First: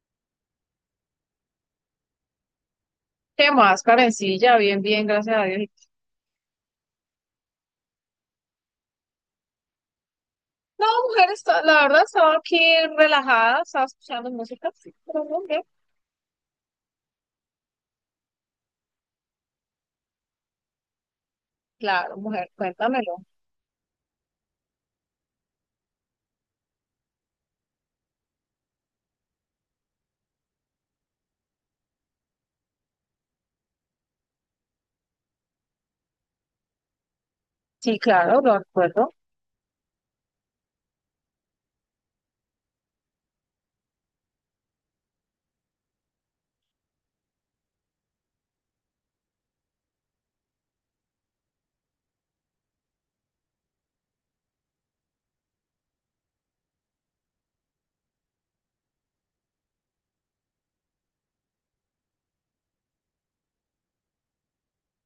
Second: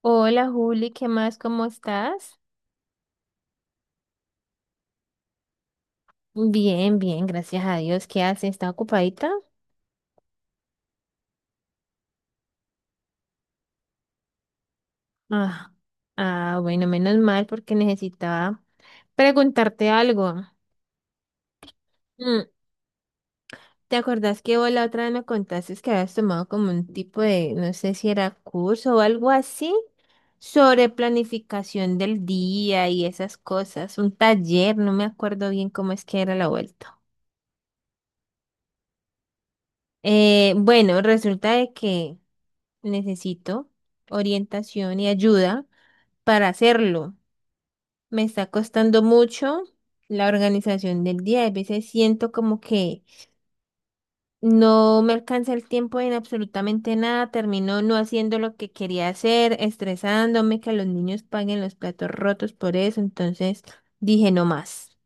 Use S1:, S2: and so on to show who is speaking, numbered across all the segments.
S1: Hola Juli, ¿qué más? ¿Cómo estás?
S2: ¿Qué más, Karencilla? Bien, bien, gracias a Dios. ¿Tú?
S1: Bien, bien, gracias a Dios. ¿Qué haces? ¿Está ocupadita?
S2: No, mujer, la verdad estaba aquí relajada, estaba escuchando música, sí, pero no, bien.
S1: Ah, ah, bueno, menos mal porque necesitaba preguntarte algo.
S2: Claro,
S1: Mm.
S2: mujer, cuéntamelo.
S1: ¿Te acordás que vos la otra vez me contaste que habías tomado como un tipo de, no sé si era curso o algo así, sobre planificación del día y esas cosas? Un taller, no me acuerdo bien cómo es que era la vuelta.
S2: Sí, claro, lo recuerdo.
S1: Bueno, resulta de que necesito orientación y ayuda para hacerlo. Me está costando mucho la organización del día. A veces siento como que no me alcanza el tiempo en absolutamente nada. Termino no haciendo lo que quería hacer, estresándome que los niños paguen los platos rotos por eso. Entonces dije no más.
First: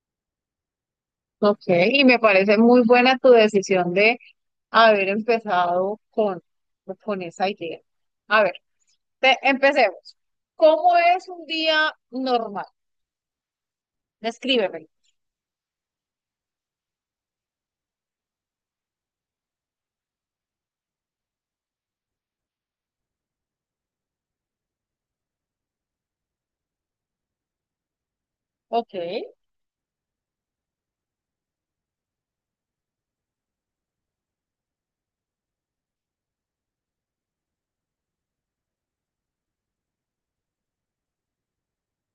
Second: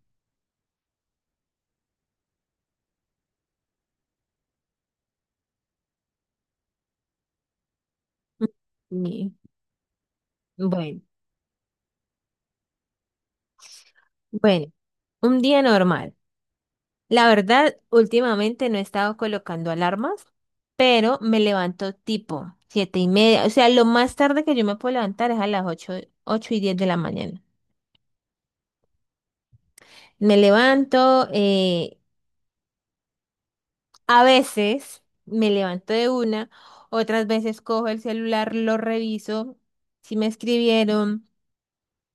S2: Ok, y me parece muy buena tu decisión de haber empezado con esa idea. A ver,
S1: Y
S2: empecemos. ¿Cómo
S1: bueno,
S2: es un día normal?
S1: bueno,
S2: Descríbeme.
S1: un día normal. La verdad, últimamente no he estado colocando alarmas, pero me levanto tipo 7:30. O sea, lo más tarde que yo me puedo levantar es a las ocho, 8:10 de la mañana.
S2: Ok,
S1: Me levanto, eh, a veces me levanto de una, otras veces cojo el celular, lo reviso, si me escribieron,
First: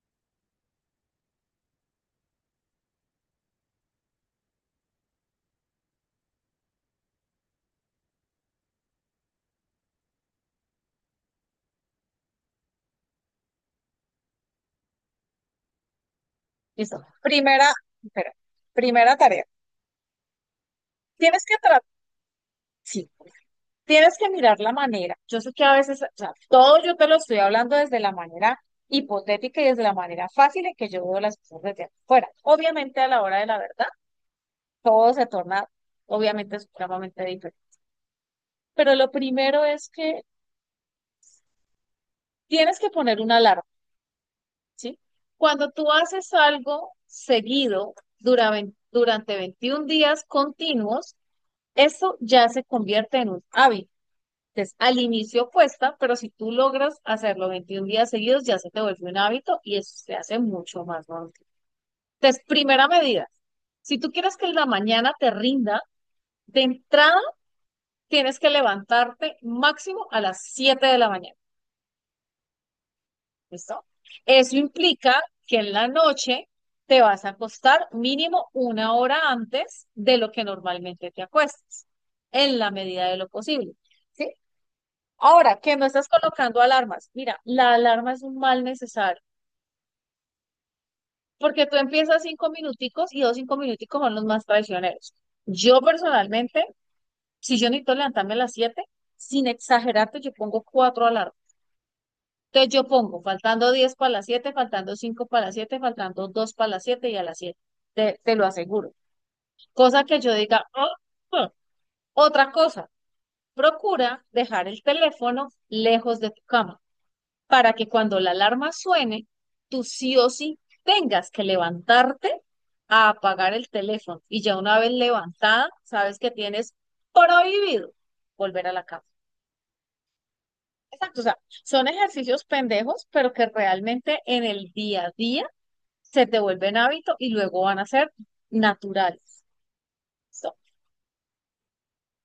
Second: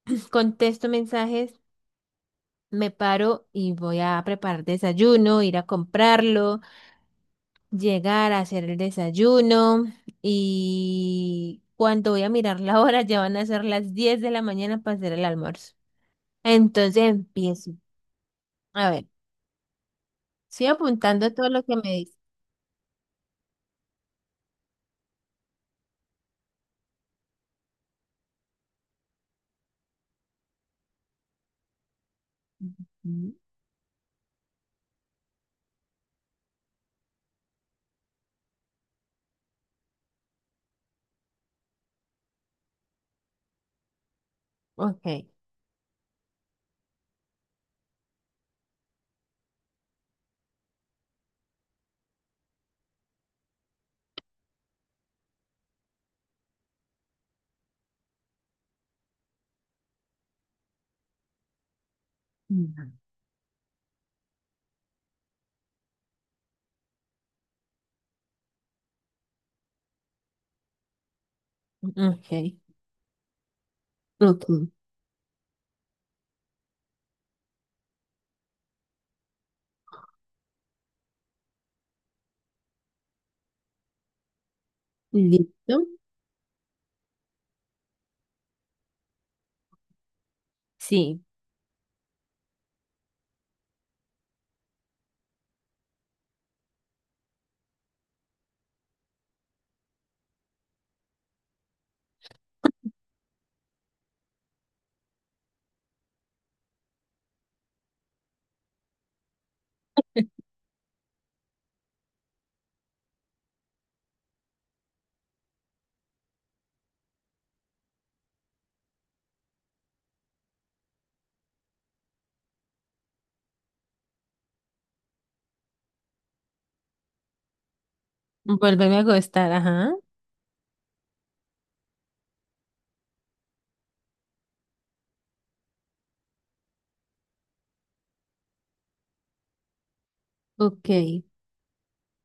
S1: pues, contesto mensajes, me paro y voy a preparar desayuno, ir a comprarlo. Llegar a hacer el desayuno y cuando voy a mirar la hora ya van a ser las 10 de la mañana para hacer el almuerzo. Entonces
S2: listo. Primera,
S1: empiezo.
S2: espera,
S1: A ver,
S2: primera tarea.
S1: estoy apuntando
S2: Tienes
S1: todo
S2: que
S1: lo que
S2: tratar,
S1: me dice.
S2: sí. Tienes que mirar la manera. Yo sé que a veces, o sea, todo yo te lo estoy hablando desde la manera hipotética y desde la manera fácil en que yo veo las cosas desde afuera. Obviamente a la
S1: Ujú.
S2: hora de la verdad, todo se torna, obviamente, supremamente diferente. Pero lo primero es que tienes que poner una alarma, ¿sí?
S1: Ok.
S2: Cuando tú haces algo seguido durante 21 días continuos, eso ya se convierte en un hábito. Entonces, al inicio cuesta, pero si tú logras hacerlo 21 días seguidos, ya se te vuelve un hábito y eso se hace mucho más normal. Entonces,
S1: Ujú.
S2: primera medida, si tú quieres que la mañana te rinda, de entrada tienes que levantarte máximo a las 7 de la mañana,
S1: Ok.
S2: ¿listo?
S1: Ok.
S2: Eso implica que en la noche te vas a acostar mínimo una hora antes de lo que normalmente te acuestas, en la medida de lo posible. ¿Sí? Ahora,
S1: Listo.
S2: que no estás colocando alarmas. Mira, la alarma es un mal necesario,
S1: Sí.
S2: porque tú empiezas 5 minuticos y dos 5 minuticos son los más traicioneros. Yo personalmente, si yo necesito levantarme a las 7, sin exagerarte, yo pongo 4 alarmas. Entonces yo pongo, faltando 10 para las 7, faltando 5 para las 7, faltando 2 para las 7 y a las 7. Te lo aseguro. Cosa que yo diga, "Ah, ah". Otra cosa, procura dejar el teléfono lejos de tu cama, para que cuando la alarma suene, tú sí o sí tengas que levantarte a apagar el teléfono. Y ya una vez levantada, sabes que tienes prohibido volver a la
S1: Volverme a
S2: cama.
S1: acostar, ajá.
S2: Exacto, o sea, son ejercicios pendejos, pero que realmente en el día a día se te vuelven hábito y luego van a ser naturales. So,
S1: Ok.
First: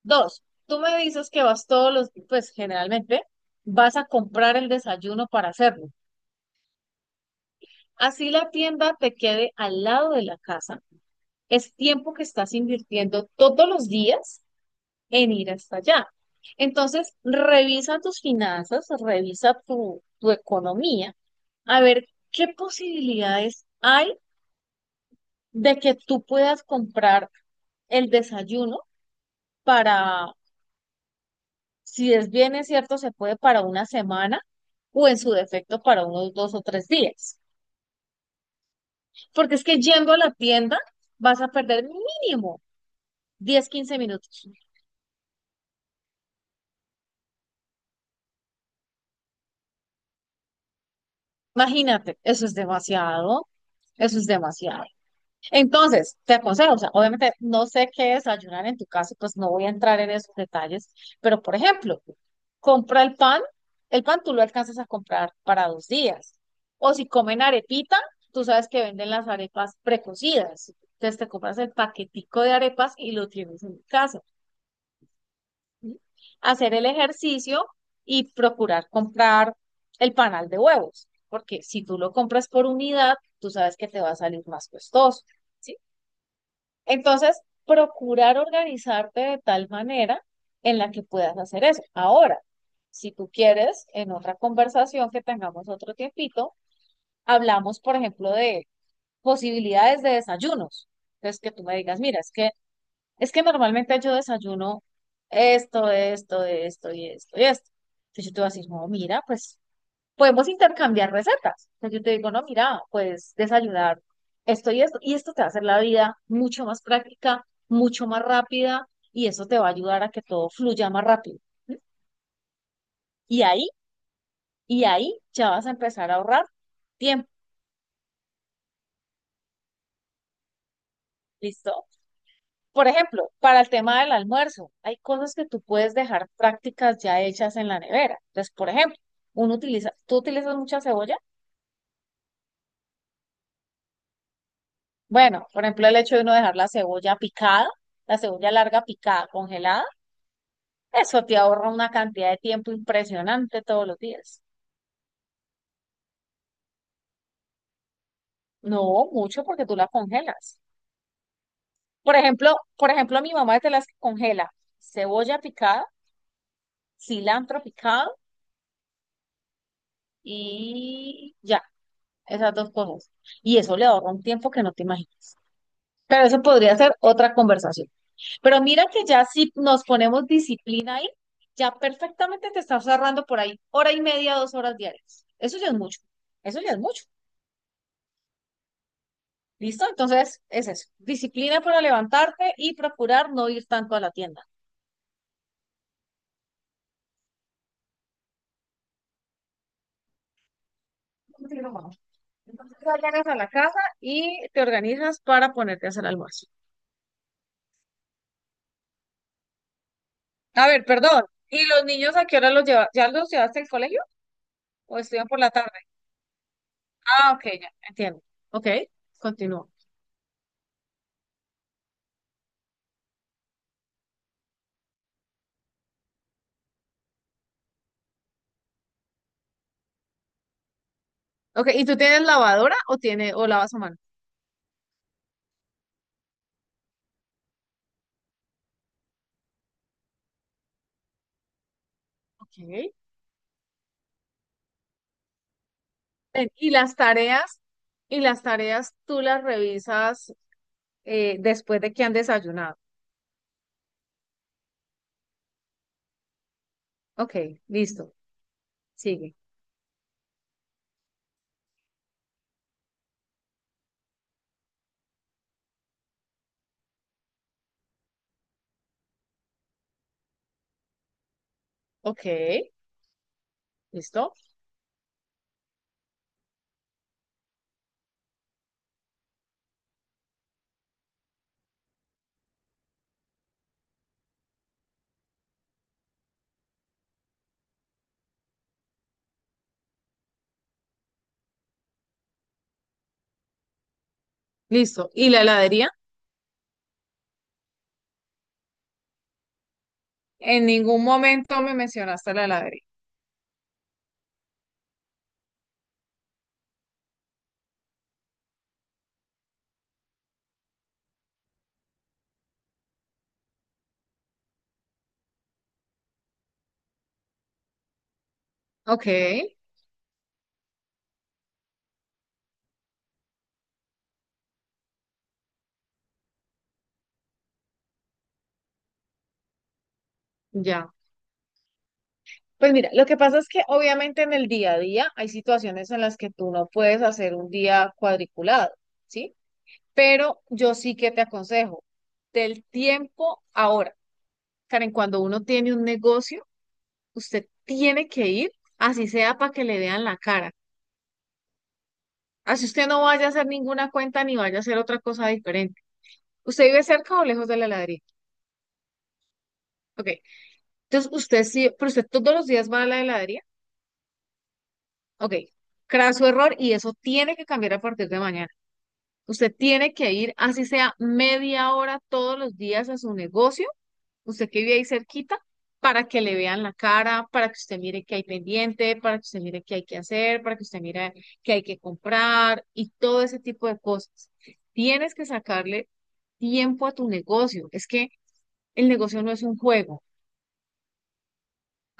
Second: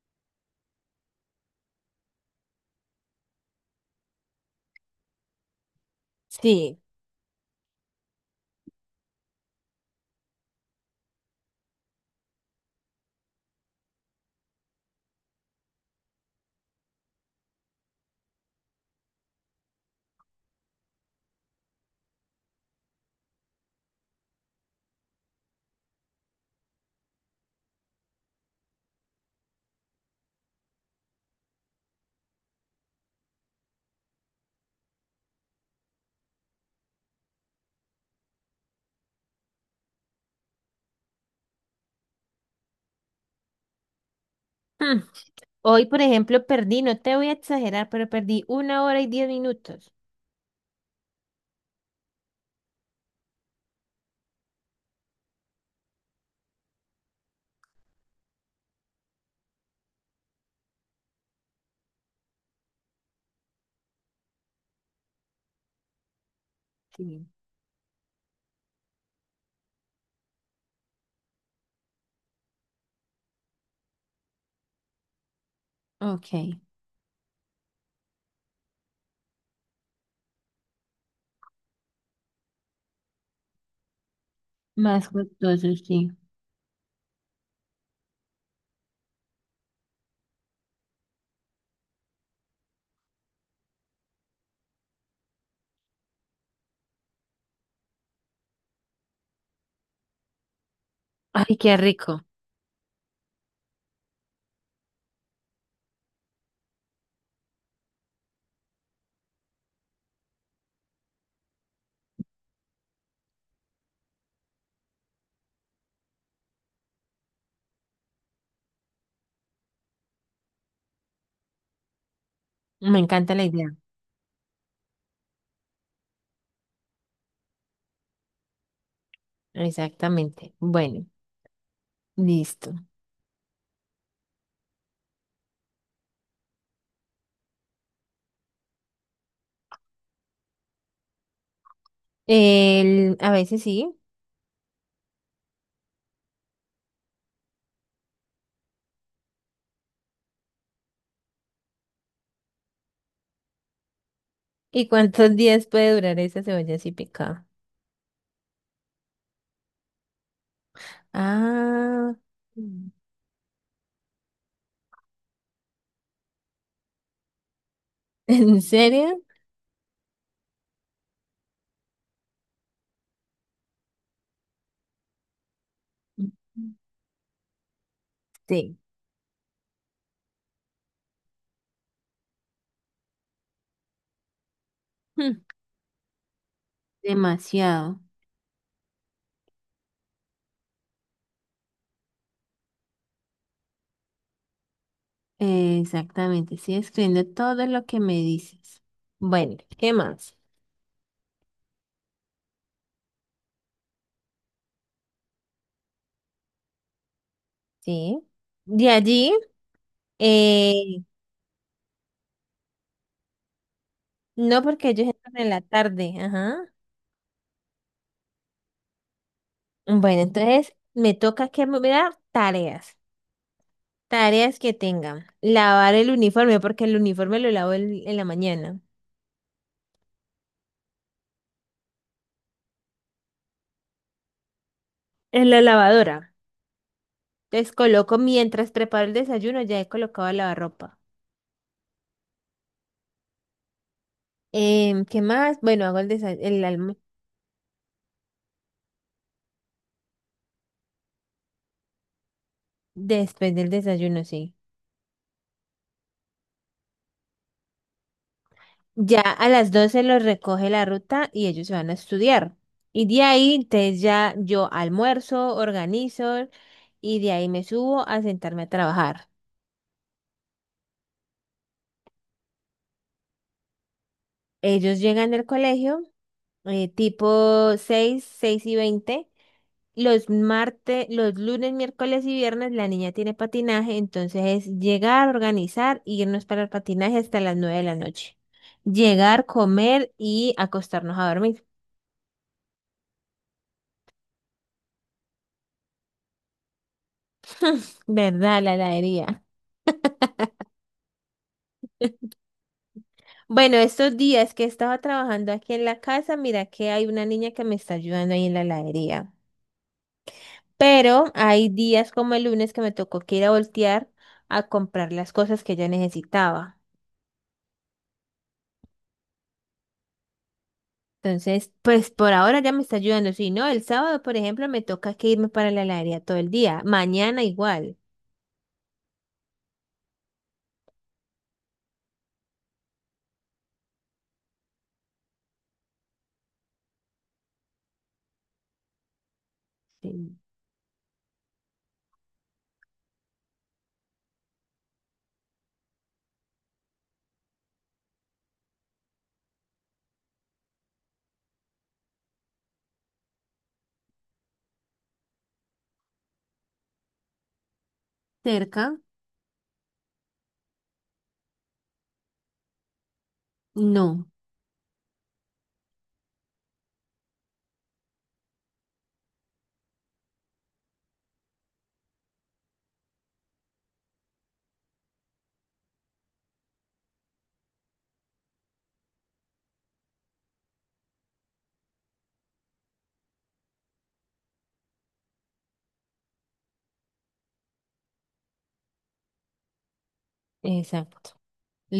S2: dos, tú me dices que vas todos los, pues generalmente vas a comprar el desayuno para hacerlo.
S1: Sí.
S2: Así la tienda te quede al lado de la casa, es tiempo que estás invirtiendo todos los días en ir hasta allá. Entonces, revisa tus finanzas, revisa tu economía, a ver qué posibilidades hay de que tú puedas comprar el desayuno para, si es bien es cierto, se puede para una semana o en su defecto para unos 2 o 3 días. Porque es que yendo a la tienda vas a perder mínimo 10 15 minutos.
S1: Mm. Hoy, por ejemplo, perdí, no te voy a exagerar, pero perdí una hora y 10 minutos.
S2: Imagínate, eso es demasiado. Eso es demasiado. Entonces, te aconsejo, o sea, obviamente no sé qué desayunar en tu casa, pues no voy a entrar en esos detalles, pero por ejemplo, compra el pan tú lo alcanzas a comprar para 2 días. O si
S1: Sí.
S2: comen arepita, tú sabes que venden las arepas precocidas. Entonces te compras el paquetico de arepas y lo tienes en casa. ¿Sí?
S1: Ok.
S2: Hacer el ejercicio y procurar comprar el panal de huevos, porque si tú lo compras por unidad, tú sabes que te va a salir más
S1: Más
S2: costoso,
S1: costoso,
S2: ¿sí?
S1: sí.
S2: Entonces, procurar organizarte de tal manera en la que puedas hacer eso. Ahora, si tú quieres, en otra conversación que tengamos otro tiempito, hablamos, por ejemplo, de posibilidades de desayunos. Entonces, que
S1: Ay,
S2: tú me
S1: qué
S2: digas, mira,
S1: rico.
S2: es que normalmente yo desayuno esto, esto, esto y esto y esto. Entonces yo te voy a decir, no, mira, pues podemos intercambiar recetas. Entonces yo te digo, no, mira, pues desayunar esto y esto. Y esto te va a hacer la vida mucho más práctica, mucho más rápida y eso te va a ayudar a que todo fluya más rápido.
S1: Me encanta
S2: Y
S1: la
S2: ahí,
S1: idea.
S2: y ahí ya vas a empezar a ahorrar tiempo.
S1: Exactamente. Bueno,
S2: ¿Listo?
S1: listo.
S2: Por ejemplo, para el tema del almuerzo, hay cosas que tú puedes dejar prácticas ya hechas en la nevera. Entonces, por ejemplo, uno utiliza, ¿tú utilizas mucha cebolla?
S1: El, a veces sí.
S2: Bueno, por ejemplo, el hecho de uno dejar la cebolla picada, la cebolla larga picada, congelada, eso te ahorra una cantidad de tiempo impresionante todos los días.
S1: ¿Y cuántos días puede durar esa cebolla así picada?
S2: No mucho porque tú la congelas.
S1: Ah,
S2: Por ejemplo,
S1: mm.
S2: por ejemplo, mi mamá es de las que congela cebolla picada, cilantro picado
S1: ¿En serio?
S2: y ya, esas dos cosas. Y eso le ahorra un tiempo que no te imaginas. Pero eso
S1: Mm.
S2: podría ser otra conversación. Pero
S1: Sí.
S2: mira que ya si nos ponemos disciplina ahí, ya perfectamente te estás ahorrando por ahí hora y media, 2 horas diarias.
S1: Hmm.
S2: Eso ya es mucho. Eso ya es mucho.
S1: Demasiado.
S2: ¿Listo? Entonces, es eso. Disciplina para levantarte y procurar no ir tanto a la tienda.
S1: Exactamente. Estoy escribiendo todo lo que me dices. Bueno, ¿qué más?
S2: Entonces, ya llegas a la casa y te organizas para ponerte a hacer almuerzo.
S1: Sí. De allí,
S2: A ver,
S1: eh,
S2: perdón. ¿Y los niños a qué hora los llevas? ¿Ya los llevaste al colegio
S1: no porque
S2: o
S1: ellos
S2: estudian
S1: entran
S2: por
S1: en
S2: la
S1: la
S2: tarde?
S1: tarde. Ajá.
S2: Ah, ok, ya, entiendo. Ok, continúo.
S1: Bueno, entonces me toca que me dar tareas. Tareas que tengan. Lavar el uniforme, porque el uniforme lo lavo en la mañana.
S2: Ok, ¿y tú tienes lavadora o lavas a mano?
S1: En la lavadora. Entonces coloco, mientras preparo el desayuno, ya he colocado la lavarropa.
S2: Ok.
S1: ¿Qué más? Bueno, hago el desa-
S2: Ven,
S1: el
S2: y las
S1: alm-
S2: tareas tú las revisas después de que han desayunado.
S1: después del desayuno, sí.
S2: Ok, listo.
S1: Ya
S2: Sigue.
S1: a las 12 los recoge la ruta y ellos se van a estudiar. Y de ahí, entonces ya yo almuerzo, organizo y de ahí me subo a sentarme a trabajar.
S2: Ok, listo.
S1: Ellos llegan del colegio, tipo seis, 6:20. Los martes, los lunes, miércoles y viernes la niña tiene patinaje, entonces es llegar, organizar, irnos para el patinaje hasta las 9 de la noche. Llegar, comer y acostarnos a dormir.
S2: Listo. ¿Y la heladería?
S1: ¿Verdad, la heladería?
S2: En ningún momento me mencionaste la heladería.
S1: Bueno, estos días que estaba trabajando aquí en la casa, mira que hay una niña que me está ayudando ahí en la heladería. Pero hay días como el lunes que me tocó que ir a voltear a comprar las cosas que ella necesitaba.
S2: Ok,
S1: Entonces, pues por ahora ya me está ayudando. Si no, el sábado, por ejemplo, me toca que irme para la heladería todo el día. Mañana igual.
S2: ya. Pues mira, lo que pasa es que obviamente en el día a día hay situaciones en las que tú no puedes hacer un día cuadriculado, ¿sí?
S1: Sí.
S2: Pero yo sí que te aconsejo del tiempo ahora. Karen, cuando uno tiene un negocio, usted tiene que ir, así sea para que le vean la cara. Así usted no vaya a hacer ninguna cuenta ni vaya a hacer otra cosa diferente. ¿Usted vive cerca o lejos de la heladería?
S1: ¿Cerca?
S2: Ok. Entonces, usted sí, pero usted todos los días va a la heladería.
S1: No.
S2: Ok. Craso error y eso tiene que cambiar a partir de mañana. Usted tiene que ir, así sea media hora todos los días a su negocio, usted que vive ahí cerquita, para que le vean la cara, para que usted mire qué hay pendiente, para que usted mire qué hay que hacer, para que usted mire qué hay que comprar y todo ese tipo de cosas. Tienes que sacarle tiempo a tu negocio. Es que el negocio no es un juego.
S1: Exacto.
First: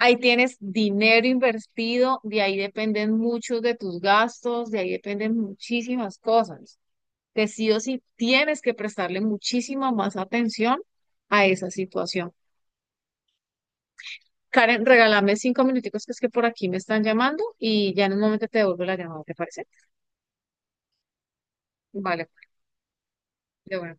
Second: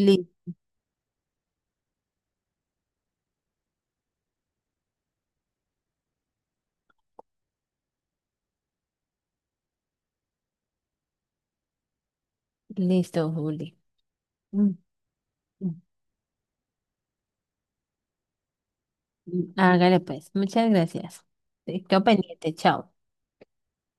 S2: Ahí tienes dinero invertido, de ahí dependen muchos de tus gastos, de ahí dependen muchísimas cosas. Que sí o sí tienes que prestarle muchísima más atención a esa situación.
S1: Listo, Juli. Mm,
S2: Karen, regálame cinco
S1: mm,
S2: minuticos que es que por aquí me están llamando y ya en un momento te devuelvo la llamada, ¿te
S1: mm.
S2: parece?
S1: Hágale pues. Muchas gracias. Quedo
S2: Vale,
S1: pendiente. Chao.
S2: de bueno.